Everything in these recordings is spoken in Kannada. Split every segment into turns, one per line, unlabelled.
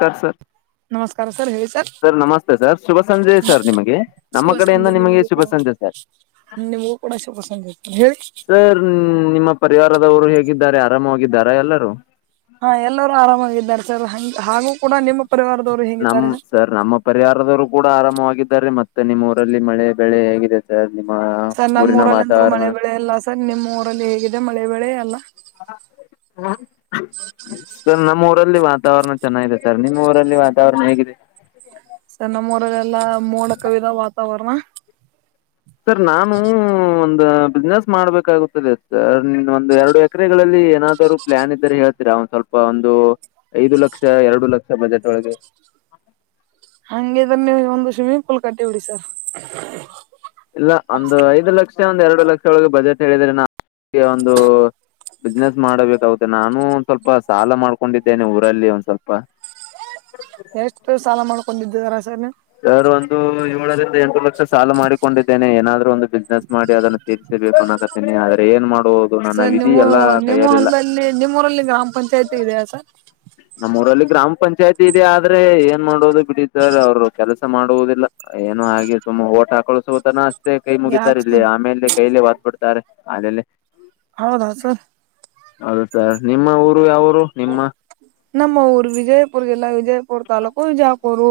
ಕಸ
ನಮಸ್ಕಾರ ಸರ್ ಹೇಳಿ
ಸರ್ ನಮಸ್ತೆ ಸರ್ ಶುಭ ಸಂಜೆ ಸರ್ ನಿಮಗೆ ನಮ್ಮ
ಶುಭ
ಕಡೆಯಿಂದ
ಸಂಜೆ
ನಿಮಗೆ
ನಿಮಗೂ
ಶುಭ
ಕೂಡ
ಸಂಜೆ ಸರ್.
ನಿಮಗೂ ಕೂಡಾ ಶುಭ ಸಂಜೆ ಹೇಳಿ
ಸರ್ ನಿಮ್ಮ ಪರಿವಾರದವ್ರು ಹೇಗಿದ್ದಾರೆ ಆರಾಮವಾಗಿದ್ದಾರ ಎಲ್ಲರುೂ
ಹಾ ಎಲ್ಲರೂ ಆರಾಮಾಗಿದ್ದಾರೆ ಸರ್ ಹ ಹಾಗೂ ಕೂಡ ನಿಮ ಪರಿವಾರ ದವರು
ನಮ ಸರ್ ನಮ್ಮ ಪರಿಹಾರದವರು ಕೂಡ ಆರಾಮವಾಗಿದ್ದಾರೆ ಮತ್ತೆ ನಿಮ್ಮ ಊರಲ್ಲಿ ಮಳೆ ಬೆಳೆ ಹೇಗಿದೆ. ಸರ್ ನಿಮ್ಮ
ಸರ್ ನಮ್ಮ
ಊರಿನ
ಊರಲ್ಲಿ ಅಂತೂ
ವಾತಾವರಣ
ಮಳೆ ಬೆಳೆ ಇಲ್ಲ ಸರ್ ನಿಮ್ಮ್ ಊರಲ್ಲಿ ಹೇಗಿದೆ ಮಳೆ ಬೆಳೆ ಎಲ್ಲಾ
ಹ್ [unintelligible] ಸರ್ ನಮ್ಮ್ ಊರಲ್ಲಿ ವಾತಾವರಣ ಚೆನ್ನಾಗಿದೆ ಸರ್ ನಿಮ್ಮ್ ಊರಲ್ಲಿ ವಾತಾವರಣ ಹೇಗಿದೆ.
ಸರ್ ನಮ್ಮೂರಲ್ಲಿ ಎಲ್ಲಾ ಮೋಡ ಕವಿದ ವಾತಾವರಣ
ಸರ್ ನಾನು ಒಂದು ಬಿಸ್ನೆಸ್ ಮಾಡ್ಬೇಕಾಗುತ್ತತ್ತದೆ ಸರ್ ಒಂದು ಎರಡು ಎಕರೆಗಳಲ್ಲಿ ಏನಾದರೂ ಪ್ಲಾನ್ ಇದ್ದರೆ ಹೇಳ್ತೀರಾ ಒಂದ ಸ್ವಲ್ಪ ಒಂದು ಐದು ಲಕ್ಷಾ ಎರಡು ಲಕ್ಷಾ ಬಜೆಟ್ ಒಳಗೆ.
ಹಂಗಗಿದ್ರೆ ನೀವು ಒಂದು ಸ್ವಿಮ್ಮಿಂಗ್ ಪೂಲ್ ಕೊಟ್ಟಿಬಿಡಿ ಸರ್
ಇಲ್ಲಾ ಒಂದು ಐದ್ ಲಕ್ಷಾ ಒಂದ ಎರಡು ಲಕ್ಷಾ ಒಳಗೆ ಬಜೆಟ್ ಹೇಳಿದರೇ ನಾ ನ್ ಒಂದು ಬಿಸ್ನೆಸ್ ಮಾಡಬೇಕಾಗುತ್ತೆ ನಾನು ಒಂದ ಸ್ವಲ್ಪ ಸಾಲ ಮಾಡ್ಕೊಂಡಿದ್ದೇನೆ ಊರಲ್ಲಿ ಒಂದ್ ಸ್ವಲ್ಪ.
ಎಷ್ಟು ಸಾಲ ಮಾಡ್ಕೊಂಡಿದ್ದಿರಾ ಸರ್
ಸರ್ ಒಂದು ಏಳರಿಂದ ಎಂಟು ಲಕ್ಷ ಸಾಲ ಮಾಡಿಕೊಂಡಿದ್ದೇನೆ ಏನಾದ್ರೂ ಒಂದು ಬಿಸ್ನೆಸ್ ಮಾಡಿ ಅದನ್ನು ತಿರಿಸ ಬೇಕು ಅನ್ನಾಕತೀನಿ ಆದ್ರೆ ಏನ್ ಮಾಡದ
ಸರ್ ನೀವು ನಿಮ್ಮ ಹೊಲ್ಲದಲ್ಲಿ ನಿಮ್ಮೂಊರಲ್ಲಿ ಗ್ರಾಮ ಪಂಚಾಯತಿ ಇದೆಯಾ ಸರ್
ನಮ್ಮೂಊರಲ್ಲಿ ಗ್ರಾಮ ಪಂಚಾಯ್ತಿ ಇದೆ ಆದ್ರೆ ಏನ್ ಮಾಡೋದು ಬಿಡಿ ಸರ್ ಅವರು ಕೆಲಸ ಮಾಡುವುದಿಲ್ಲ ಏನೋ ಹಾಗೆ ಸುಮ್ಮ ಓಟ್ ಹಾಕೊಳ್ಸ ತನ ಅಷ್ಟೇ ಕೈ
ಯಾಕೆ
ಮುಗಿತಾರ ಇಲ್ಲಿ
ಸರ್
ಆಮೇಲೆ ಕೈಲೆ ಹೊದ್ಬಿಡ್ತಾರೆ ಅೇಲೆ
ಹೌದಾ ಸರ್
ಹೌದು ಸರ್ ನಿಮ್ಮ ಊರು ಯಾವೂರು ನಿಮ್ಮ
ನಮ್ಮ ಊರ್ ವಿಜಯಪುರಜಿಲ್ಲಾ ವಿಜಯಪುರ್ ತಾಲೂಕು ವಿಜಾಪುರ್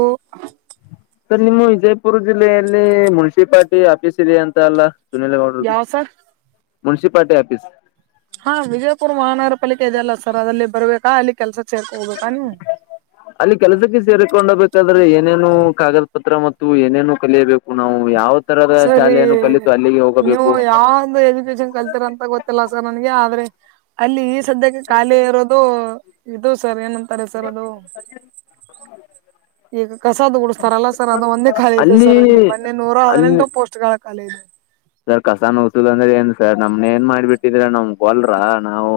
ಸರ್ ನಿಮ್ಮ ವಿಜಯಪುರ ಜಿಲ್ಲೆಯಲ್ಲಿ ಮುನ್ಸಿಪಲ್ಟಿ ಆಫೀಸ್ ಇದೆ ಅಂತ ಅಲ್ಲ ಸುನೀಲಗೌಡ್ರು
ಯಾವ ಸರ್
ಮುನ್ಸಿಪಾಲಿಟಿ ಆಫೀಸ್
ಹಾ ವಿಜಯಪುರ್ ಮಹಾನಗರ ಪಾಲಿಕೆ ಇದೆೆಯಲ್ಲ ಸರ್ ಅದಲ್ಲಿ ಬರ್ಬೇಕಾ ಅಲ್ಲಿ ಕೆಲ್ಸ ಸೇರ್ಕ ಬೇಕಾ ನೀವು
ಹ ಅಲ್ಲಿ ಕೆಲಸಕ್ಕೆ ಸೇರಿಕೊಂಡಬೇಕಾದ್ರೆ ಏನೇನು ಕಾಗದ ಪತ್ರ ಮತ್ತು ಏನೇನು ಕಲಿಯಬೇಕು ನಾವು ಯಾವತ್
ಸರಿ ನೀವು ಯಾವಂದ ಎಜುಕೇಶನ್ ಕಲ್ತರಂತ ಗೊತ್ತಿಲ್ಲ ಸರ್ ನನಗೆ ಆದ್ರೆ ಅಲ್ಲಿ ಈ ಸದ್ಯಕ್ಕೆ ಖಾಲಿ ಇರೋದು ಇದು ಸರ್ ಏನಂತ ಸರಿ ಸರ್ ಅದು ಈಗ ಕಸದ ಗುಡ್ಸ್ತಾರಲ್ಲ ಸರ್ ಅದು ಒಂದೇ ಖಾಲಿ ಇದೆ
ಅಲ್ಲಿ
ಸರ್ ಇಲ್ಲಿ ಮೊನ್ನೆ ನೂರ
ಅಲ್ಲಿ
ಹದಿನೆಂಟು ಪೋಸ್ಟ್ ಗಳ ಕಾಲ ಇದೆ
ಸರ್ ಕಸಾನ್ ಉಸೂಲ್ ಅಂದ್ರೆ ಏನ್ ಸರ್ ನಮ್ನ ಏನ್ ಮಾಡ್ಬಿಟ್ಟಿದ್ರ ನಮ್ಗ್ಗೊಲ್ರ ನಾವು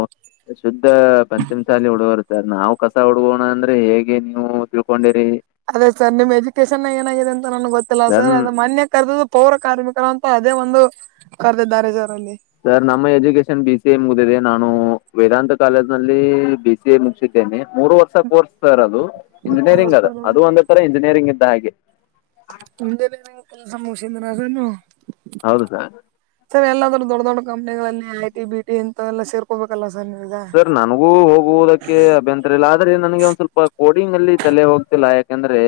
ಶುದ್ಧ ಪಂಚಮಸಾಲಿ ಹುಡುಗರು ನಾವು ಕಸ ಹುಡುಗೋಣ ಅಂದ್ರೆ ಹೇಗೆ ನೀವು ತಿಳ್ಕೊಂಡಿರಿ
ಅದೇ ಸರ್ ನಿಮ್ ಎಜುಕೇಶನ್ ಏನಾಗಿದೆ ಅಂತ ನನ್ಗೆ ಗೊತ್ತಿಲ್ಲ ಸರ್ ಅದು ಮೊನ್ನೆ ಕರೆದ ಪೌರ ಕಾರ್ಮಿಕರು ಅಂತ ಅದೇ ಒಂದು ಕರೆದಿದ್ದಾರೆ ಸರ್ ಅಲ್ಲಿ
ಸರ್ ನಮ್ಮ ಎಜುಕೇಶನ್ ಬಿ ಸಿ ಎ ಮುಗ್ದಿದೆ ನಾನು ವೇದಾಂತ ಕಾಲೇಜ್ ನಲ್ಲಿ ಬಿ ಬಿ ಎ ಮುಗಿಸಿದ್ದೇನೆ ಮೂರುವತ್ತು ಅದು ಹೊಸ ಕೋರ್ಸ್ ಸರ್ ಅದು
ಹೌದು
ಇಂಜಿನಿಯರಿಂಗ್ ಅದ
ಸರ್
ಅದು ಒಂದೇ ತರ ಇಂಜಿನಿಯರಿಂಗ್ ಇದ್ದ ಹಾಗೆ
ಮುಂಜೆನಿಂದ ಕೆಲಸ ಮುಗಿಸಿದೆನಂದು
ಹೌದು ಸಾರ್
ಸರ್ ಎಲ್ಲಾದರೂ ದೊಡ್ಡ ದೊಡ್ ಕಂಪನಿಗಳಲ್ಲಿ ಐಟ ಬಿಟಿ ಇಂತ ಎಲ್ಲ ಸೇರ್ ಹೋಗ ಬೇಕಲ್ಲ ಸರ್ ನೀವ ಈಗ
ಸರ್ ನನಗೂ ಹೋಗುವುದಕ್ಕೆ ಅಭ್ಯಂತರ ಆದ್ರೆ ನನಗೆ ಸ್ವಲ್ಪ ಕೋಡಿಂಗ್ ಅಲ್ಲಿ ತಲೆ ಹೋಗ್ತಿಲ್ಲ ಯಾಕೆಂದ್ರೆ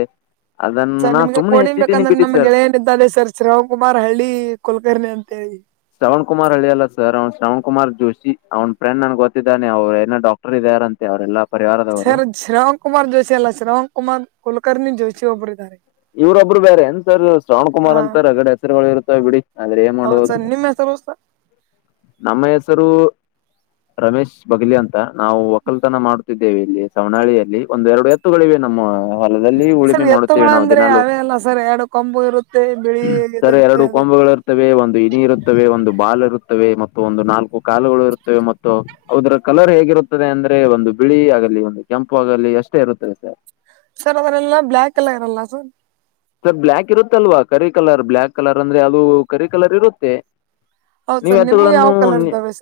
ಸರ್ ನಿಮ್ಗೆ ಕೋಡಿಂಗ್ ಬೇಕಂದ್ರೆ ನಮ್ಗೆ
ಸರ್
ಗೆಳೆಯೇನ ಇದ್ದನೆ ಸರ್ ಶ್ರಿವಕುಮಾರ್ ಹಳ್ಳಿ ಕುಲ್ಕರ್ಣಿ ಅಂತ ಹೇಳಿ
ಶ್ರವಣ ಕುಮಾರ್ ಹಳಿಯಲ್ಲ ಸರ್ ಅವ್ನು ಶ್ರವಣ ಕುಮಾರ್ ಜೋಶಿ ಅವ್ ಫ್ರೆಂಡ್ ನನ್ಗೆ ಗೊತ್ತಿದ್ದಾನೆ ಅವ್ರ ಏನ ಡಾಕ್ ಇದ್ದಾರ ಅಂತೆ ಅವ್ರೆಲ್ಲಾ ಪರಿವಾರದವರು
ಶ್ರಾವಣ ಕುಮಾರ್ ಜೋಶಿ ಅಲ್ಲ ಶ್ರಾವಣ್ ಕುಮಾರ್ ಕುಲಕರ್ಣಿ ಜೋಶಿ ಒಬ್ಬರು ಇದ್ದಾರೆ
ಇವ್ರೊಬ್ಬರು ಬೇರೆ ಎಂತರ್ ಶ್ರವಣ
ಹಾ
ಕುಮಾರ್ ಅಂತರ್ ಅಗಡೆ ಹೆಸರುಗಳು ಇರುತ್ತವೆ ಬಿಡಿ ಆದ್ರೆ ಏನ್ ಮಾಡ್ಬಹುದು
ಮ ಸಸ
ನಮ್ಮ ಹೆಸರು ರಮೇಶ್ ಬಗಲಿ ಅಂತ ನಾವು ಒಕ್ಕಲ್ತನ ಮಾಡ್ತಿದ್ದ ದೇವಿ ಇಲ್ಲಿ ಸವಣಾಳಿಯಲ್ಲಿ ಒಂದು ಎರಡು ಎತ್ತುಗಳಿವೆ ನಮ್ಮ ಹೊಲದಲ್ಲಿ
ಸರ್
ಉಳುಮೆ ಮಾಡುತ್ತೇವೆ ನಾವು
ಎತ್ತುಗಳಂದ್ರೆ
ದಿನಲ್ಲೂ
ಅವೇ ಅಲ್ಲ ಸರ್ ಎರಡು ಕೊಂಬು ಇರುತ್ತೆ ಬಿಳಿ
ಸರಿ
ಇದಿರುತ್ತೆ
ಎರಡು
ಅದೇ
ಕಂಬುಗಳು ಇ ಒಂದು ಇನಿ ಇರುತ್ತವೆ ಒಂದು ಬಾಲ್ ಇರುತ್ತವೆ ಮತ್ತು ಒಂದು ನಾಲ್ಕು ಕಾಲುಗಳು ಇರುತ್ತವೆ ಮತ್ತು ಹೌದ್ರ ಕಲರ್ ಹೇಗಿರುತ್ತದೆ ಅಂದ್ರೆ ಒಂದು ಬಿಳಿ ಆಗಲಿ ಒಂದು ಕೆಂಪು ಆಗಲಿ ಅಷ್ಟೇ ಇರುತ್ತದೆ ಸರ್
ಸರ್ ಅದ್ರೆಲ್ಲ ಬ್ಲ್ಯಾಕ್ ಕಲ್ಲರ್ ಇರಲ್ಲ ಸರ್
ಸರ್ ಬ್ಲ್ಯಾಕ್ ಇರುತ್ತಲ್ವಾ ಕರಿ ಕಲರ್ ಬ್ಲ್ಯಾಕ್ ಕಲರ್ ಅಂದ್ರೆ ಅದು ಕರಿ ಕಲರ್ ಇರುತ್ತೆ
ಹೌದ್
ನೀವು
ಸರ್ ನಿಮ್ಗೂ
ಎತ್ತುಗಳನ್ನು
ಯಾವ ಕಲರ್ ಇದ್ದಾವೆ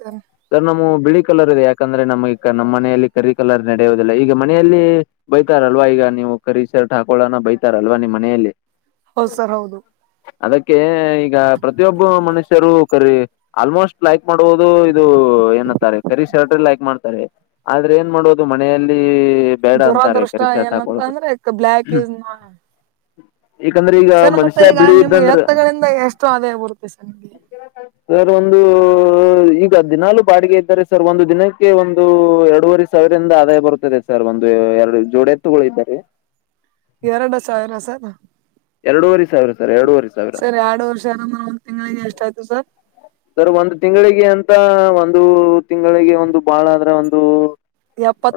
ಸರ್ ನಮ್ಮವು ಬಿಳಿ ಕಲರ್ ಇದೆ ಯಾಕಂದ್ರೆ ನಮ್ಗೆ ನಮ್ಮ ಮನೆಯಲ್ಲಿ ಕರಿ ಕಲರ್ ನಡೆಯುದಿಲ್ಲ ಈಗ ಮನೆಯಲ್ಲಿ ಬೈತಾರಲ್ವಾ ಈಗ ನೀವು ಕರೀಶರ್ಟ್ ಹಾಕೋಳನ ಬೈತಾರಲ್ವಾ ನಿಮ್ಮ ಮನೆಯಲ್ಲಿ
ಹೌದ ಸರ್ ಹೌದು
ಅದಕ್ಕೆ ಈಗ ಪ್ರತಿಯೊಬ್ಬ ಮನುಷ್ಯರು ಕರಿ ಆಲ್ಮೋಸ್ಟ್ ಲೈಕ್ ಮಾಡುವುದು ಇದು ಏನತ್ತಾರೆ ಕರೀ ಷರ್ಟು ಲೈಕ್ ಮಾಡ್ತಾರೆ ಆದ್ರೆ ಏನ್ ಮಾಡೋದು ಮನೆಯಲ್ಲಿ ಬೇಡ ಅಂತಾರೆ
ದುರಾದೃಷ್ಟ
ಕರಿ ಶರ್ಟ್
ಏನಂತ
ಹಾಕೊಳ್ಳೋದು
ಅಂದ್ರೆ ಬ್ಲ್ಯಾಕ್ ಇಸ್
ಯಾಕಂದ್ರೆ ಈಗ
ಸರ್ ಮತ್ತೆ
ಮನುಷ್ಯ
ಈಗ
ಬಿಳಿ
ನಿಮ್
ಇದ್ದಂದ್ರ
ಎತ್ತಗಳಿಂದ ಎಷ್ಟು ಆದಾಯ ಬರುತ್ತೆ ಸರ್ ನಮಗೆ
[unintelligible] ಸರ್ ಒಂದು ಈಗ ದಿನಲು ಬಾಡಿಗೆ ಇದ್ದಾರೆ ಸರ್ ಒಂದು ದಿನಕ್ಕೆ ಒಂದು ಎರಡುವರೆ ಸಾವಿರಂದ ಆದಾಯ ಬರುತ್ತದೆ ಸರ್ ಒಂದು ಎರಡು ಜೋಡೆತ್ತುಗಳು ಇದ್ದಾರೆ
ಎರಡು ಸಾವಿರ ಸರ್
ಎರಡುವರೆ ಸಾವಿರ ಸರ್ ಎರಡವರೆ
ಸರ್ ಎರಡು ವರ್ಷ ಅಂದ್ರ ತಿಂಗಳ ಎಷ್ಟ ಆಯ್ತು ಸರ್
ಸರ್ ಒಂದು ತಿಂಗಳಿಗೆ ಅಂತ ಒಂದು ತಿಂಗಳಿಗೆ ಒಂದು ಬಾಳ ಆದ್ರೆ ಒಂದು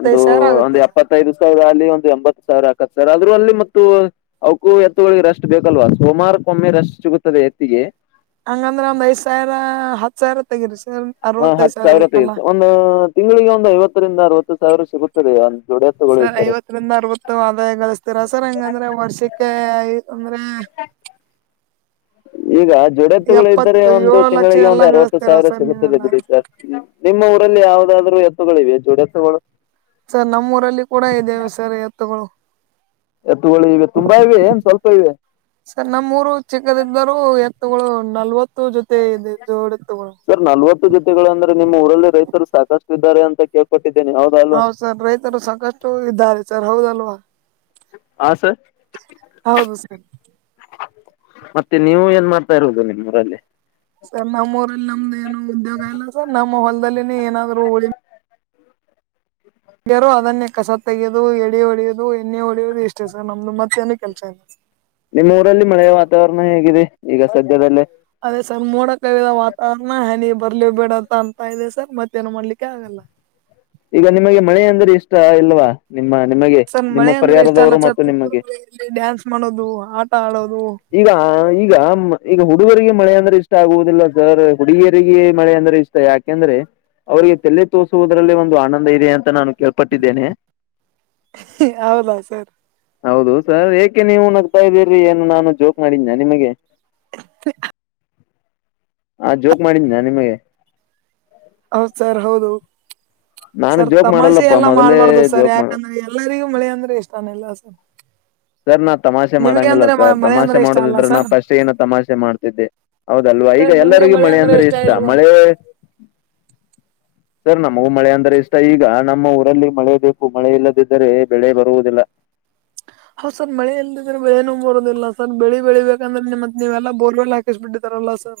ಒಂದು
ಸಾವಿರ
ಒಂದು
ಆಗುತ್ತೆ ಸರ್
ಎಪ್ಪತ್ತು ಇತ್ತೈದು ಸಾವಿರ ಅಲ್ಲಿ ಒಂದು ಎಂಬತ್ತು ಸಾವಿರ ಹಾಕತ್ ಸರ್ ಅಂದ್ರು ಅಲ್ಲಿ ಮತ್ತು ಅಕು ಹಗಳಿಗೆ ಅಷ್ಟು ಬೇಕಲ್ವಾ ಸೋಮಾರಕ್ಕೊಮ್ಮೆ ರಷ್ಟು ಸಿಗುತ್ತದೆ ಎತ್ತಿಗೆ
ಹಂಗಂದ್ರೆ ಒಂದ್ ಐದು ಸಾವಿರ ಹತ್ ಸಾವಿರ ತೆಗಿರಿ ಸ
ಹ
ಅರವತ್ತೈದ
ಹತ್ತು
ಸಾವಿರ ಉಳಿತಲ್ಲಾ
ತೆಗೆದು ತಿಂಗಳಿಗೆ ಒಂದು ಐವತ್ತರಿಂದ ಅರವತ್ತು ಸಾವಿರ ಸಿಗುತ್ತದೆ ಜೋಡೆತ್ತುಗಳು
ಸರ್
ಇದ್ದಾರೆ
ಐವತ್ತರಿಂದ ಅರವತ್ತು ಅದಾಯ ಗಳಿಸ್ತೀರ ಸರ್ ಹಂಗಂದ್ರೆ ವರ್ಷಕ್ಕೆ ಅಂದ್ರೆ
ಈಗ ಜುಡೆತ್ತುಗಳ ಇದರೆ
ಎಪ್ಪತ್ತು ಏಳು
ಒಂದು
ಲಕ್ಷ
ತಿಂಗಳಿಗೆ
ಎಲ್ಲಾ
ಒಂದು ಅರವತ್ತು
ಗಳಿಸ್ತೀರಾ
ಸಾವಿರ
ಸರ್
ಸಿಗುತ್ತದೆ
ನೀವೆಲ್ಲಾ
ಬಿಡಿ ಸರ್ ನಿಮ್ಮ ಊರಲ್ಲಿ ಯಾವುದಾದರೂ ಎತ್ತುಗಳಿವೆ ಜೋಡ ಎತ್ತುಗಳು
ಸರ್ ನಮ್ಮೂಊರಲ್ಲಿ ಕೂಡ ಇದ್ದೇವೆ ಸರ್ ಎತ್ತುಗಳು
ಎತ್ತುಗಳು ಇವೆ ತುಂಬಾ ಇವೆ ಏನ್ ಸ್ವಲ್ಪ ಇವೆ
ಸರ್ ನಮ್ಮೂರು ಚಿಕ್ಕದ ಇದಿದ್ದವರು ಎತ್ತಗಳು ನಲ್ವತ್ತು ಜೊತೆ ಇದ ಜೋಡತ್ತುಗಳು
ಸರ್ ನಲ್ವತ್ತು ಜೊತೆಗಳ ಅಂದ್ರೆ ನಿಮ್ಮ ಊರಲ್ಲಿ ರೈತರು ಸಾಕಷ್ಟು ಇದ್ದಾರೆ ಅಂತ ಕೇಳ್ಕೊಟ್ಟಿದ್ದೇನೆ
ಹೌದು ಸರ್ ರೈತರು ಸಾಕಷ್ಟು ಇದ್ದಾರೆ ಸರ್ ಹೌದಲ್ವಾ
ಹಾ ಸರ್
ಹೌದು ಸರ್
ಮತ್ತೆ ನೀವು ಏನ್ ಮಾಡ್ತಾ ಇರ್ವುದು ನಿಮ್ಮ್ ಊರಲ್ಲಿ
ಸರ್ ನಮ್ಮ್ ಊರಲ್ಲಿ ನಮ್ದ ಏನು ಉದ್ಯೋಗ ಇಲ್ಲ ಸರ್ ನಮ್ಮ್ ಹೊಲ್ದಲ್ಲಿನ ಏನಾದ್ರು ಉಳ ಹ್ಯಾರೋ ಅದನ್ನೇ ಕಸ ತೆೆಗೆಯೋದು ಎಳೆ ಹೊಳಿಯೋದು ಎಣ್ಣೆ ಹೊಡೆಯೋದು ಇಷ್ಟೇ ಸರ್ ನಮ್ದು ಮತ್ತೇಏನು ಕೆಲಸ ಇಲ್ಲ
ನಿಮ್ಮ್ ಊರಲ್ಲಿ ಮಳೆಯ ವಾತಾವರಣ ಹೇಗಿದೆ ಈಗ ಸದ್ಯದಲ್ಲೇ
ಅದೇ ಸರ್ ಮೋಡ ಕವಿದ ವಾತಾವರಣ ಹನಿ ಬರ್ಲಿ ಬೇಡಂತ ಅಂತ ಇದೆ ಸರ್ ಮತ್ತೇಏನು ಮಾಡ್ಲಿಕ್ಕೆ ಆಗಲ್ಲ
ಈಗ ನಿಮಗೆ ಮಳೆ ಅಂದ್ರೆ ಇಷ್ಟ ಇಲ್ವಾ ನಿಮ್ಮ ನಿಮಗೆ
ಸರ್
ನಿಮ್ಮ
ಮಳೆ ಅಂದ್ರೆ ಇಷ್ಟ ಅಲ್ಲ
ಪರಿಹಾರದವರು
ಸರ್
ಮತ್ತು ನಿಮಗೆ
ಇಲ್ಲಿ ಡ್ಯಾನ್ಸ್ ಮಾಡೋದು ಆಟ ಆಡೋದು
ಈಗ ಈಗ ಈಗ ಹುಡುಗರಿಗೆ ಮಳೆ ಅಂದ್ರೆ ಇಷ್ಟ ಆಗುವುದಿಲ್ಲ ಸರ್ ಹುಡುಗಿಯರಿಗೆ ಮಳೆ ಅಂದ್ರೆ ಇಷ್ಟ ಯಾಕೆಂದ್ರೆ ಅವ್ರಿಗೆ ತಲೆ ತೋಸುವುದ್ರಲ್ಲಿ ಒ ಒಂದು ಆನಂದ ಇದೆ ಅಂತ ನಾನು ಕೇಳ್ಪಟ್ಟಿದ್ದೇನೆ
ಹೌದಾ ಸರ್
ಹೌದು ಸರ್ ಏಕೆ ನೀವು ನಗ್ತಾ ಇದ್ದೀರ್ರರಿ ಏನು ನಾನು ಜೋಕ್ ಮಾಡನ್ಯ ನಿಮಗೆ
[unintelligible]
ಹಾ ಜೋಕ್ ಮಾಡಿದ್ದಿನಿ ನಾ ನಿಮಗೆ
ಹೌದ ಸರ್ ಹೌದು
ನಾನು
ಸರ್
ಜೋಕ್
ತಮಾಷೆ
ಮಾಡಲ್ಲಪ್ಪ
ಎಲ್ಲ
ಮೊದಲೇ
ಮಾಡ್ಬಾರ್ದು ಸರ್
ಜೋಕ್ ಮಾಡ
ಯಾಕಂದ್ರೆ ಎಲ್ಲರಿಗೂ ಮಳೆ ಅಂದ್ರೆ ಇಷ್ಟಾನ ಎಲ್ಲ ಸರ್
ಸರ್ ನಾ ತಮಾಷೆ
ನಿಮಗೆ
ಮಾಡಂಗಿಲ್ಲ
ಅಂದ್ರೆ
ಸರ್
ಮ- ಮಳೆ
ತಮಾಷೆ
ಅಂದ್ರೆ ಇಷ್ಟ ಅಲ್ಲ
ಮಾಡೋದಿದ್ರೆ ನಾ
ಸರ್
ಫಸ್ಟ್ ಏನ ತಮಾಷೆ ಮಾಡ್ತಿದ್ದೆ ಹೌದಲ್ವಾ ಈಗ ಎಲ್ಲರಿಗೂ ಮಳೆ ಅಂದ್ರೆ ಇಷ್ಟ ಮಳೆ ಸರ್ ನಮಗೂ ಮಳೆ ಅಂದ್ರೆ ಇಷ್ಟ ಈಗ ನಮ್ಮ ಊರಲ್ಲಿ ಮಳೆ ಬೇಕು ಮಳೆ ಇಲ್ಲದಿದ್ದರೆ ಬೆಳೆ ಬರುವುದಿಲ್ಲ.
ಹ ಸರ್ ಮಳೆ ಎಲ್ಲದಿದ್ರೆ ಬೆಳೆನೂ ಬರೋದಿಲ್ಲ ಸರ್ ಬೆಳಿ ಬೆಳಿಬೇಕಂದ್ರೆ ನಿಮ್ಮತ್ ನೀವೆಲ್ಲ ಬೋರ್ವೆಲ್ ಹಾಕಿಸ್ಬ ಬಿಟ್ಟಿದಾರಲ್ಲ ಸರ್.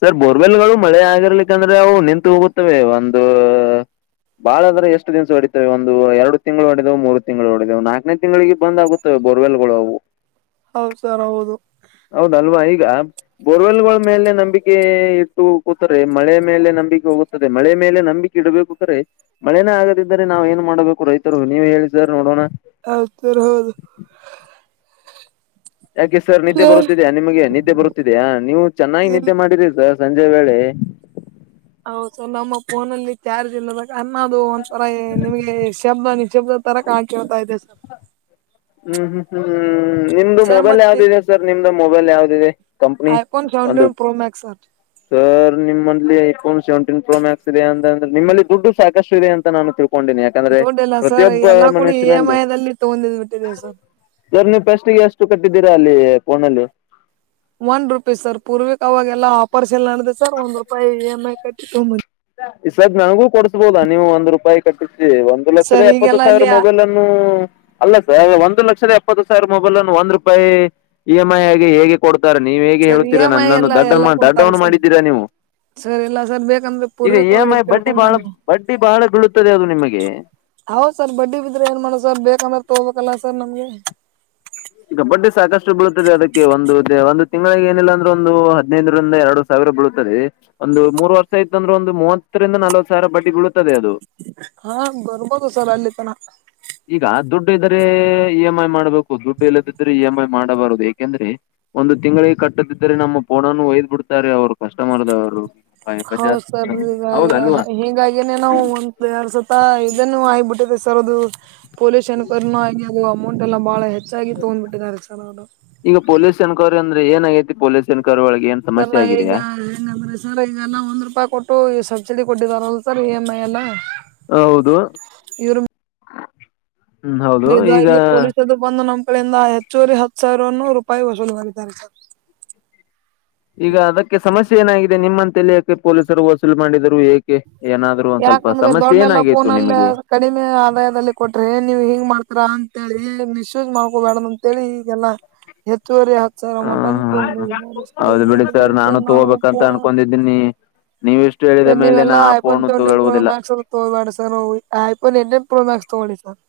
ಸರ್ ಬೋರ್ವೆಲ್ ಗಳು ಮಳೆ ಆಗಿರ್ಲಿಕ್ಕಂದ್ರೆ ಅವು ನಿಂತು ಹೋಗುತ್ತವೆ ಒಂದು ಬಾಳದ್ರ ಎಷ್ಟ ದಿವಸ ಹೊಡಿತವೆ ಒಂದು ಎರಡು ತಿಂಗಳು ಹೊಡೆದವು ಮೂರು ತಿಂಗಳು ಹೊಡೆದವು ನಾಲ್ಕನೇ ತಿಂಗಳಿಗೆ ಬಂದ ಆಗುತ್ತೆ. ಮತ್ತ ಬೋರ್ವೆಲ್ಗಳುವು.
ಹೌದ್ ಸರ್ ಹೌದು.
ಹೌದಲ್ವಾ ಈಗ ಬೋರ್ವೆಲ್ಗಳ ಮೇಲೆ ನಂಬಿಕೆ ಇಟ್ಟು ಕೂತರೆ ಮಳೆ ಮೇಲೆ ನಂಬಿಕೆ ಹೋಗ ತದೆ ಮಳೆ ಮೇಲೆ ನಂಬಿಕೆ ಇಡಬೇಕು [unintelligible] ಮಳೆನೇ ಆಗದಿದ್ದರೆ ನಾವ್ ಏನ್ ಮಾಡ್ಬೇಕು ರೈತರು ನೀವ್ ಹೇಳಿ ಸರ್ ನೋಡೋಣ.
[unintelligible] [unintelligible]
ಯಾಕೆ ಸರ್ ನಿದ್ದೆ ಬರುತ್ತಿದ್ಯಾ ನಿಮಗೆ ನಿದ್ದೆ ಬರುತ್ತಿದಯಾ ನೀವು ಚೆನ್ನಾಗಿ
ಇಲ್
ನಿದ್ದೆ ಮಾಡಿರಿ ಸರ್. ಸಂಜೆ ವೇಳೆ
ಹೌದು ನಮ್ಮ ಫೋನಲ್ಲಿ ಚಾರ್ಜ್ ಇಲ್ಲದಾಗ ಅನ್ನದು ಒಂಥರ ನಿಮ್ಗೆ ಶಬ್ದ ನಿಶಬ್ದ ತರ ಕಾಣ್ಕೇಳ್ತಾ ಇದೆ ಸರ್.
ಹ್ಮ್ ಹ್ಮ್ ಹ್ಮ್ ನಿಮ್ದು
ಸರ್
ಮೊಬೈಲ್ ಯಾವ್ದ
ಮತ್ತೆ
ಇದೆ ಸರ್ ನಿಮ್ದು ಮೊಬೈಲ್ ಯಾವ್ದಿದೆ? ಕಂಪನಿ
ಐಫೋನ್
ಒಂದು
ಸೆವೆಂಟೀನ್ ಪ್ರೋ ಮ್ಯಾಕ್ಸ್ ಸರ್
ಸ ನಿಮ್ಮಲ್ಲಿ ಐಫೋನ್ ಸೆವೆಂಟೀನ್ ಪ್ರೋ ಮ್ಯಾಕ್ಸ್ ಇದೆ ಅಂತಂದ್ರೆ ನಿಮ್ಮಲ್ಲಿ ದುಡ್ಡು ಸಾಕಷ್ಟು ಇದೆ ಅಂತ ನಾನು ತಿಳ್ಕೊಂಡನಿ.
ತೊಂಡಿಲ್ಲ ಸರ್ ಎಲ್ಲಾ ಕೂಡ ಇ ಎಮ್ ಐ ದಲ್ಲಿ ತಗೊಂಡಿದ್ ಬಿಟ್ಟಿದೇವಿ ಸರ್.
ಸರ್ ನೀವು ಪೆಸ್ಟ್ಗೆ ಎಷ್ಟು ಕಟ್ಟಿದ್ದೀರಾ ಅಲ್ಲಿ ಫೋನಲ್ಲಿ?
ಒಂದ್ ರೂಪಾಯಿ ಸರ್ ಪೂರ್ವಿಕ್ ಅವಾಗೆಲ್ಲ ಆಫರ್ಸ್ಎಲ್ಲಾ ನೆಡದೆಲ್ಲಾ ಸರ್ ಒಂದ್ ರೂಪಾಯಿ ಇ ಎಮ್ ಐ ಕಟ್ಟಿ ತಗೊಂಡ
ಇಸತಿ ನನಗೂ ಕೊಡ್ಸ್ಬೋದಾ ನೀವು ಒಂದ್ ರೂಪಾಯಿ ಕಟ್ಟಿಸಿ ಒಂದು ಲಕ್ಷದ
ಸರ್
ಎಪ್ಪತ್ತು
ಈಗೆಲ್ಲಾ
ಸಾವಿರ
ಅಲ್ಲಿ
ಮೊಬೈಲ್ ಅನ್ನು ಅಲ್ಲ ಸರ್ ಒಂದು ಲಕ್ಷದ ಎಪ್ಪತ್ತು ಸಾವಿರ ಮೊಬೈಲ್ ಅನ್ನು ಒಂದ್ ರೂಪಾಯಿ ಇ ಎಮ್ ಐ ಆಗಿ ಹೇಗೆ ಕೊಡ್ತಾರೆ ನೀವು ಹೇಗೆ
ಸರ್ ಇ
ಹೇಳ್ತೀರಾ
ಎಂ ಐ
ನಾನನ್ನು
ಎಲ್ಲ ಎಲ್ಲಾ
ದಡ್ಡ-
ಕೊಡ್ತಾರೆ
ದಡ್ಡವನ್ನು
ಸರ್
ಮಾಡಿದ್ದೀರಾ ನೀವು.
ಸರ್ ಇಲ್ಲ ಸರ್ ಬೇಕಂದ್ರೆ
ಈಗ
ಪೂರ್ವಿಕ್
ಇ ಎಮ್
ಅವ್ರಿಗೆ
ಐ ಬಡ್ಡಿ
ಕೇಳ್ಕೊಂಡ್
ಬಹಳ
ಬನ್ನಿ
ಬಡ್ಡಿ ಬಹಳ ಬೀಳುತ್ತದೆ ಅದು ನಿಮಗೆ.
ಹೌದ ಸರ್ ಬಡ್ಡಿ ಬಿದ್ರೆ ಏನ್ ಮಾಡದ್ ಸರ್ ಬೇಕಂದ್ರೆ ತಗೋಬೇಕಲ್ಲ ಸರ್ ನಮ್ಗೆ.
ಕಬಡ್ಡಿ ಸಾಕಷ್ಟು ಬೀಳತದೆ ಅದಕ್ಕೆ ಒಂದು ಒಂದು ತಿಂಗಳಿಗೆ ಏನಿಲ್ಲ ಅಂದ್ರೆ ಒಂದು ಹದಿನ್ಯೆದರಿಂದ ಎರಡು ಸಾವಿರ ಬೀಳುತ್ತದೆ ಒಂದು ಮೂರು ವರ್ಷ ಇತ್ತು ಅಂದ್ರೆ ಒಂದು ಮೂವತ್ತರಿಂದ ನಲ್ವತ್ ಸಾವಿರ ಬಟ್ಟಿ ಬಳುತ್ತ
ಹಾ ಬರ್ಬೋದು ಸರ್ ಅಲ್ಲಿ ತನ.
ಈಗ ದುಡ್ಡು ಇದ್ದರೆ ಇ ಎಮ್ ಐ ಮಾಡ್ಬೇಕು ದುಡ್ಡು ಇಲ್ಲದಿದ್ರೆ ಇ ಎಂ ಐ ಮಾಡಬಾರದು ಯಾಕೆಂದ್ರೆ ಒಂದು ತಿಂಗಳಿಗೆ ಕಟ್ಟದಿದ್ದ್ರೆ ನಮ್ಮ ಪೋನನು ಒಯ್ದ್ ಬಿಡ್ತಾರೆ ಅವ್ರು ಕಸ್ಟಮರ್ದವರು.
ಹೌದ
ಬಜಾಜ್
ಸರ್
ಹೌದ
ಈಗ
ಅಲ್ವಾ
ಹಿಂಗಾಗಿನೆೇ ನಾವು ಒದ್ ಯಾರ ಸತ್ತ ಇದೇನ್ನು ಆಗಿಬಿಟ್ಟಿದೆ ಸರ್ ಅದು ಪೊಲೀಸ್ ಎನ್ಕ್ವೈರಿನಂಬರ್ ಆಗಿ ಅದು ಅಮೌಂಟ್ ಎಲ್ಲ ಬಹಳ ಹೆಚ್ಚಾಗಿ ತಗೋಬಿಟ್ಟಿದ್ದಾರೆ ಸರ್ ಅವರು.
ಈಗ ಪೊಲೀಸ್ ಎನ್ಕ್ವೈರಿ ಅಂದ್ರೆ ಏನಾಗೈತಿ ಪೊಲೀಸ್ ಎನ್ಕ್ವೈರಿ ಒಳಗೆ.
ಸರ್
ಸಮಸ್ಯೆ
[unintelligible] ಈಗ
ಆಗಿದೆಯಾ
ಎನ್ ಅಂದ್ರೆ ಸರ್ ಈಗಲ್ಲ ಒಂದ್ ರೂಪಾಯಿ ಕೊಟ್ಟು ಈ ಸಬ್ಸಿಡಿ ಕೊಟ್ಟಿದಾರಲ್ಲ ಸರ್ ಇ ಎಮ್ ಐ ಎಲ್ಲ
ಹೌದು
ಇವ್ರ
ಹ್ಮ್ ಹೌದು ಈಗ
ಇದಾಗಿ ಪೊಲೀಸದು ಬಂದು ನಮ್ ಕಡೆ ಹೆಚ್ಚುವರಿ ಹತ್ತು ಸಾವಿರೂನು ರೂಪಾಯಿ ವಸೂಲು ಮಾಡಿದ್ದಾರೆ ಸರ್.
ಈಗ ಅದಕ್ಕೆ ಸಮಸ್ಯೆ ಏನಾಗಿದೆ ನಿಮ್ಮಂತಳಿಯಕೆ ಪೊಲೀಸರು ವಸೂಲಿ ಮಾಡಿದರು ಏಕೆ ಏನಾದ ಒಂದ್ ಸ್ವಲ್ಪ
ಯಾಕಂದ್ರೆ
ಸಮಸ್ಯೆ ಏನ
ದೊಡ್ಡೆಲ್ಲಾ
ಆಗಿತ್ತು
ಫೋನಲ್ಲಿ
ನಿಮಗೆ?
ಕಡಿಮೆ ಆದಾಯದಲ್ಲಿ ಕೊಟ್ರೆ ನೀವ್ ಹಿಂಗ್ ಮಾಡ್ತರಾ ಅಂತೇಳಿ ಮಿಸ್ಯೂಸ್ ಮಾಡ್ಕೋಬೇಡ ತ್ತೇಳಿ ಈಗೇಲ್ಲಾ ಹೆಚ್ಚುವರಿ ಹತ್ತು ಸರ
ಹ
ಮಟ ತಗೊಂಡೋಗ
ಹ
ನೋ ಏನ್ ಮಾಡ್ಬೋ ಸ ನಾವು ಪೋರ [unintelligible]
ಇದನ್ನಿ ನೀವುಷ್ಟು ಹೇಳಿದ ಮೇಲೆ ನಾ ಆಪೋಣ ತಗಗುದಿಲ್ಲ [unintelligible]
ತೋಗಿ ಸರ್ವು ಐಫೋನ್ ನಿನ್ನೇ ಪ್ರೋಮ್ಯಾಕ್ಸ್ ತೋಗಿ ಸರ್ [unintelligible]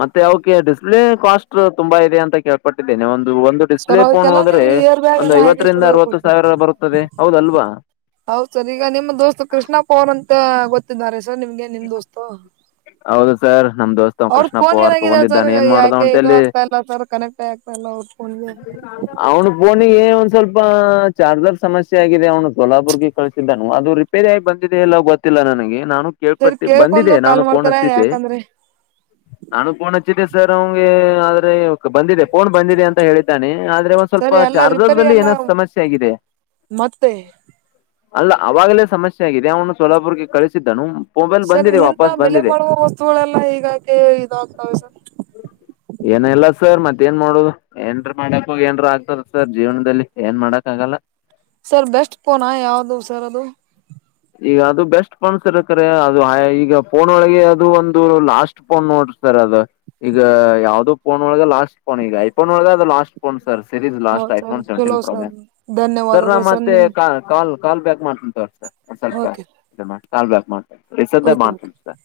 ಮತ್ತೆ ಔಕೆ ಡಿಸ್ಪ್ಲೇ ಕಾಸ್ಟ್ ತುಂಬಾ ಇದೆ ಅಂತ ಕೇಳ್ಪೊಟ್ಟಿದ್ದೇನೆ ಒಂದು ಒಂದು
ಸರ್
ಡಿಸ್ಪ್ಲೇ ಫೋನ್
ಅವಕ್ಕೆಲ್ಲಾ
ಹೋದ್ರೆ
ನೀವು ಇಯರ್ ಬ್ಯಾಗ್
ಒಂದು
ಎಲ್ಲಾ
ಐವತ್ತರಿಂದ
ಹಾಕಿಸ್ಬಿಡ್ಬೇಕು
ಅರವತ್ತು
ಸರ್
ಸಾವಿರ ಬರುತ್ತದೆ ಹೌದಲ್ವಾ
ಹೌದ್ ಸರ್ ಈಗ ನಿಮ್ ದೋಸ್ತತ್ ಕೃಷ್ಣ ಪ ಅವನ್ ಅಂತ ಗೊತ್ತಿದ್ದಾರೆ ಸರ್ ನಿಮ್ಗೆ ನಿಮ್ ದೋಸ್ತು
ಹೌದು ಸರ್ ನಮ್ ದೋಸ್ತ ಅವ್
ಅವ್ರ
ಕೃಷ್ಣಪ್ಪ
ಫೋನ್
ಅವಾರ್
ಏನಾಗಿದೆ ಸರ್
ತಗೊಂಡಿದ್ದಾನ ಏನ್ ಮಾಡುದ್
ಯಾಕೆ
ಅಂತ
ಇದು
ಹೇಳಲ್ಲಿ
ಆಗ್ತಾ ಇಲ್ಲ ಸರ ಕನೆಕ್ಟ್ ಆಗ್ತಾ ಇಲ್ಲ ಅವರ ಫೋನ್ ಗೆ
ಅವ್ನು ಫೋನಿಗೆ ಒಂದ್ ಸ್ವಲ್ಪ ಚಾರ್ಜರ್ ಸಮಸ್ಯೆ ಆಗಿದೆ ಅವ್ನು ಗಲಾಬುರ್ಗೆ ಕಳ್ಸಿದ್ದಾನು ಅದು ಬೇರೆ ಆ ಬಂದಿದೆ ಎಲ್ಲ ಗೊತ್ತಿಲ್ಲ ನನಗೆ ನಾನು
ಸರಿ
ಕೇಳ್ಪಟ್ಟ
ಕೇಳ್ಕೊಂಡು
ಬಂದಿದೆೆ ನಾನು
ಕಾಲ್
ಫೋನ್
ಮಾಡ್ತಾರ
ಹಚ್ಚಿದ್ದೆ
ಯಾಕಂದ್ರೆ
ನಾನು ಫೋನ್ ಹಚ್ಚಿದ್ದೆ ಸರ್ ಅವಗೆ ಆದ್ರೆ ಬಂದಿದೆ ಫೋನ್ ಬಂದಿದೆ ಅಂತ ಹೇಳಿ ೆ [unintelligible] ಆದ್ರೆ ಒಂದ್ ಸ್ವಲ್ಪ
ಸರಿ ಎಲ್ಲಾ
ಚಾರ್ಜಸ್
ರಿಪೇರಿ
ಬಲ್ಲಿ
ಎಲ್ಲಾ
ಏನಾದ ಸಮಸ್ಯೆ ಆಗಿದೆ
ಮತ್ತೆ
ಅಲ್ಲ ಅವಾಗಲೇ ಸಮಸ್ಯೆ ಆಗಿದೆ ಅವನು ಸೋಲಾಪುರ್ಗೆ ಕಳಿಸಿದ್ದನು ಮೊಬೈಲ್
ಸರ್
ಬಂದಿದೆ
ಎಂತ
ವಾಪಸ್
ಬೆಲೆ
ಬಂದಿದೆ
ಬಾಳುವ ವಸ್ತುಗಳೆಲ್ಲ ಈಗಕ ಇದಾಗ್ತವೆ ಸರ್
ಏನಲ್ಲ ಸರ್ ಮತ್ತೇನ್ ಮಾಡೋದು ಏನ್ರ ಮಾಡಕ್ ಹೋಗ ಏನ್ರು ಆಗ್ತದ ಸರ್ ಜೀವನದಲ್ಲಿ ಏನ್ ಮಾಡಕ್ ಆಗಲ್ಲ
ಸರ್ ಬೆಸ್ಟ್ ಫೋನಾ ಯಾವ್ದ ಸರ್ ಅದು
ಈಗ ಅದು ಬೆಸ್ಟ್ ಫೋನ್ಸ್ ಇರ್ಕ್ರ ಅದು ಈಗ ಫೋನ್ ಒಳಗೆ ಅದು ಒಂದು ಲಾಸ್ಟ್ [unintelligible] ಫೋನ್ ನೋಡ್ರ ಸರ್ ಅದು ಈಗ ಯಾವವು ಫೋನ್ ಒಳಗ ಲಾಸ್ಟ್ ಫೋನ್ ಈಗ ಐಫೋ ಒಳಗೆ ಅದು last phone sir series last
ಹೌದು ಸರ್
ಐಫೋನ್ ಸೆವೆಂಟೀನ್
ಚಲೋ ಸರ್
ಪ್ರೊಮ್ಯಾಕ್ಸ್ ಸರ್ ನ
ಧನ್ಯವಾದಗಳು
ಮತ್ತೆ
ನಿಮ್
ಕಾಲ್ [unintelligible] ಕಾಲ್ ಬ್ಯಾಕ್ ಮಾಡ್ಕಂತ್ರ ಸರ್ ಒಂದ
ಓಕೆ
ಸ್ವಲ್ಪಾಲ್ ಬ್ಯಾಕ್ ಮಾಡ್ ರಿಸರ್ [unintelligible]
ಓಕೆ ಓಕೆ
ಮಾಡ್ತಂ ಸರ್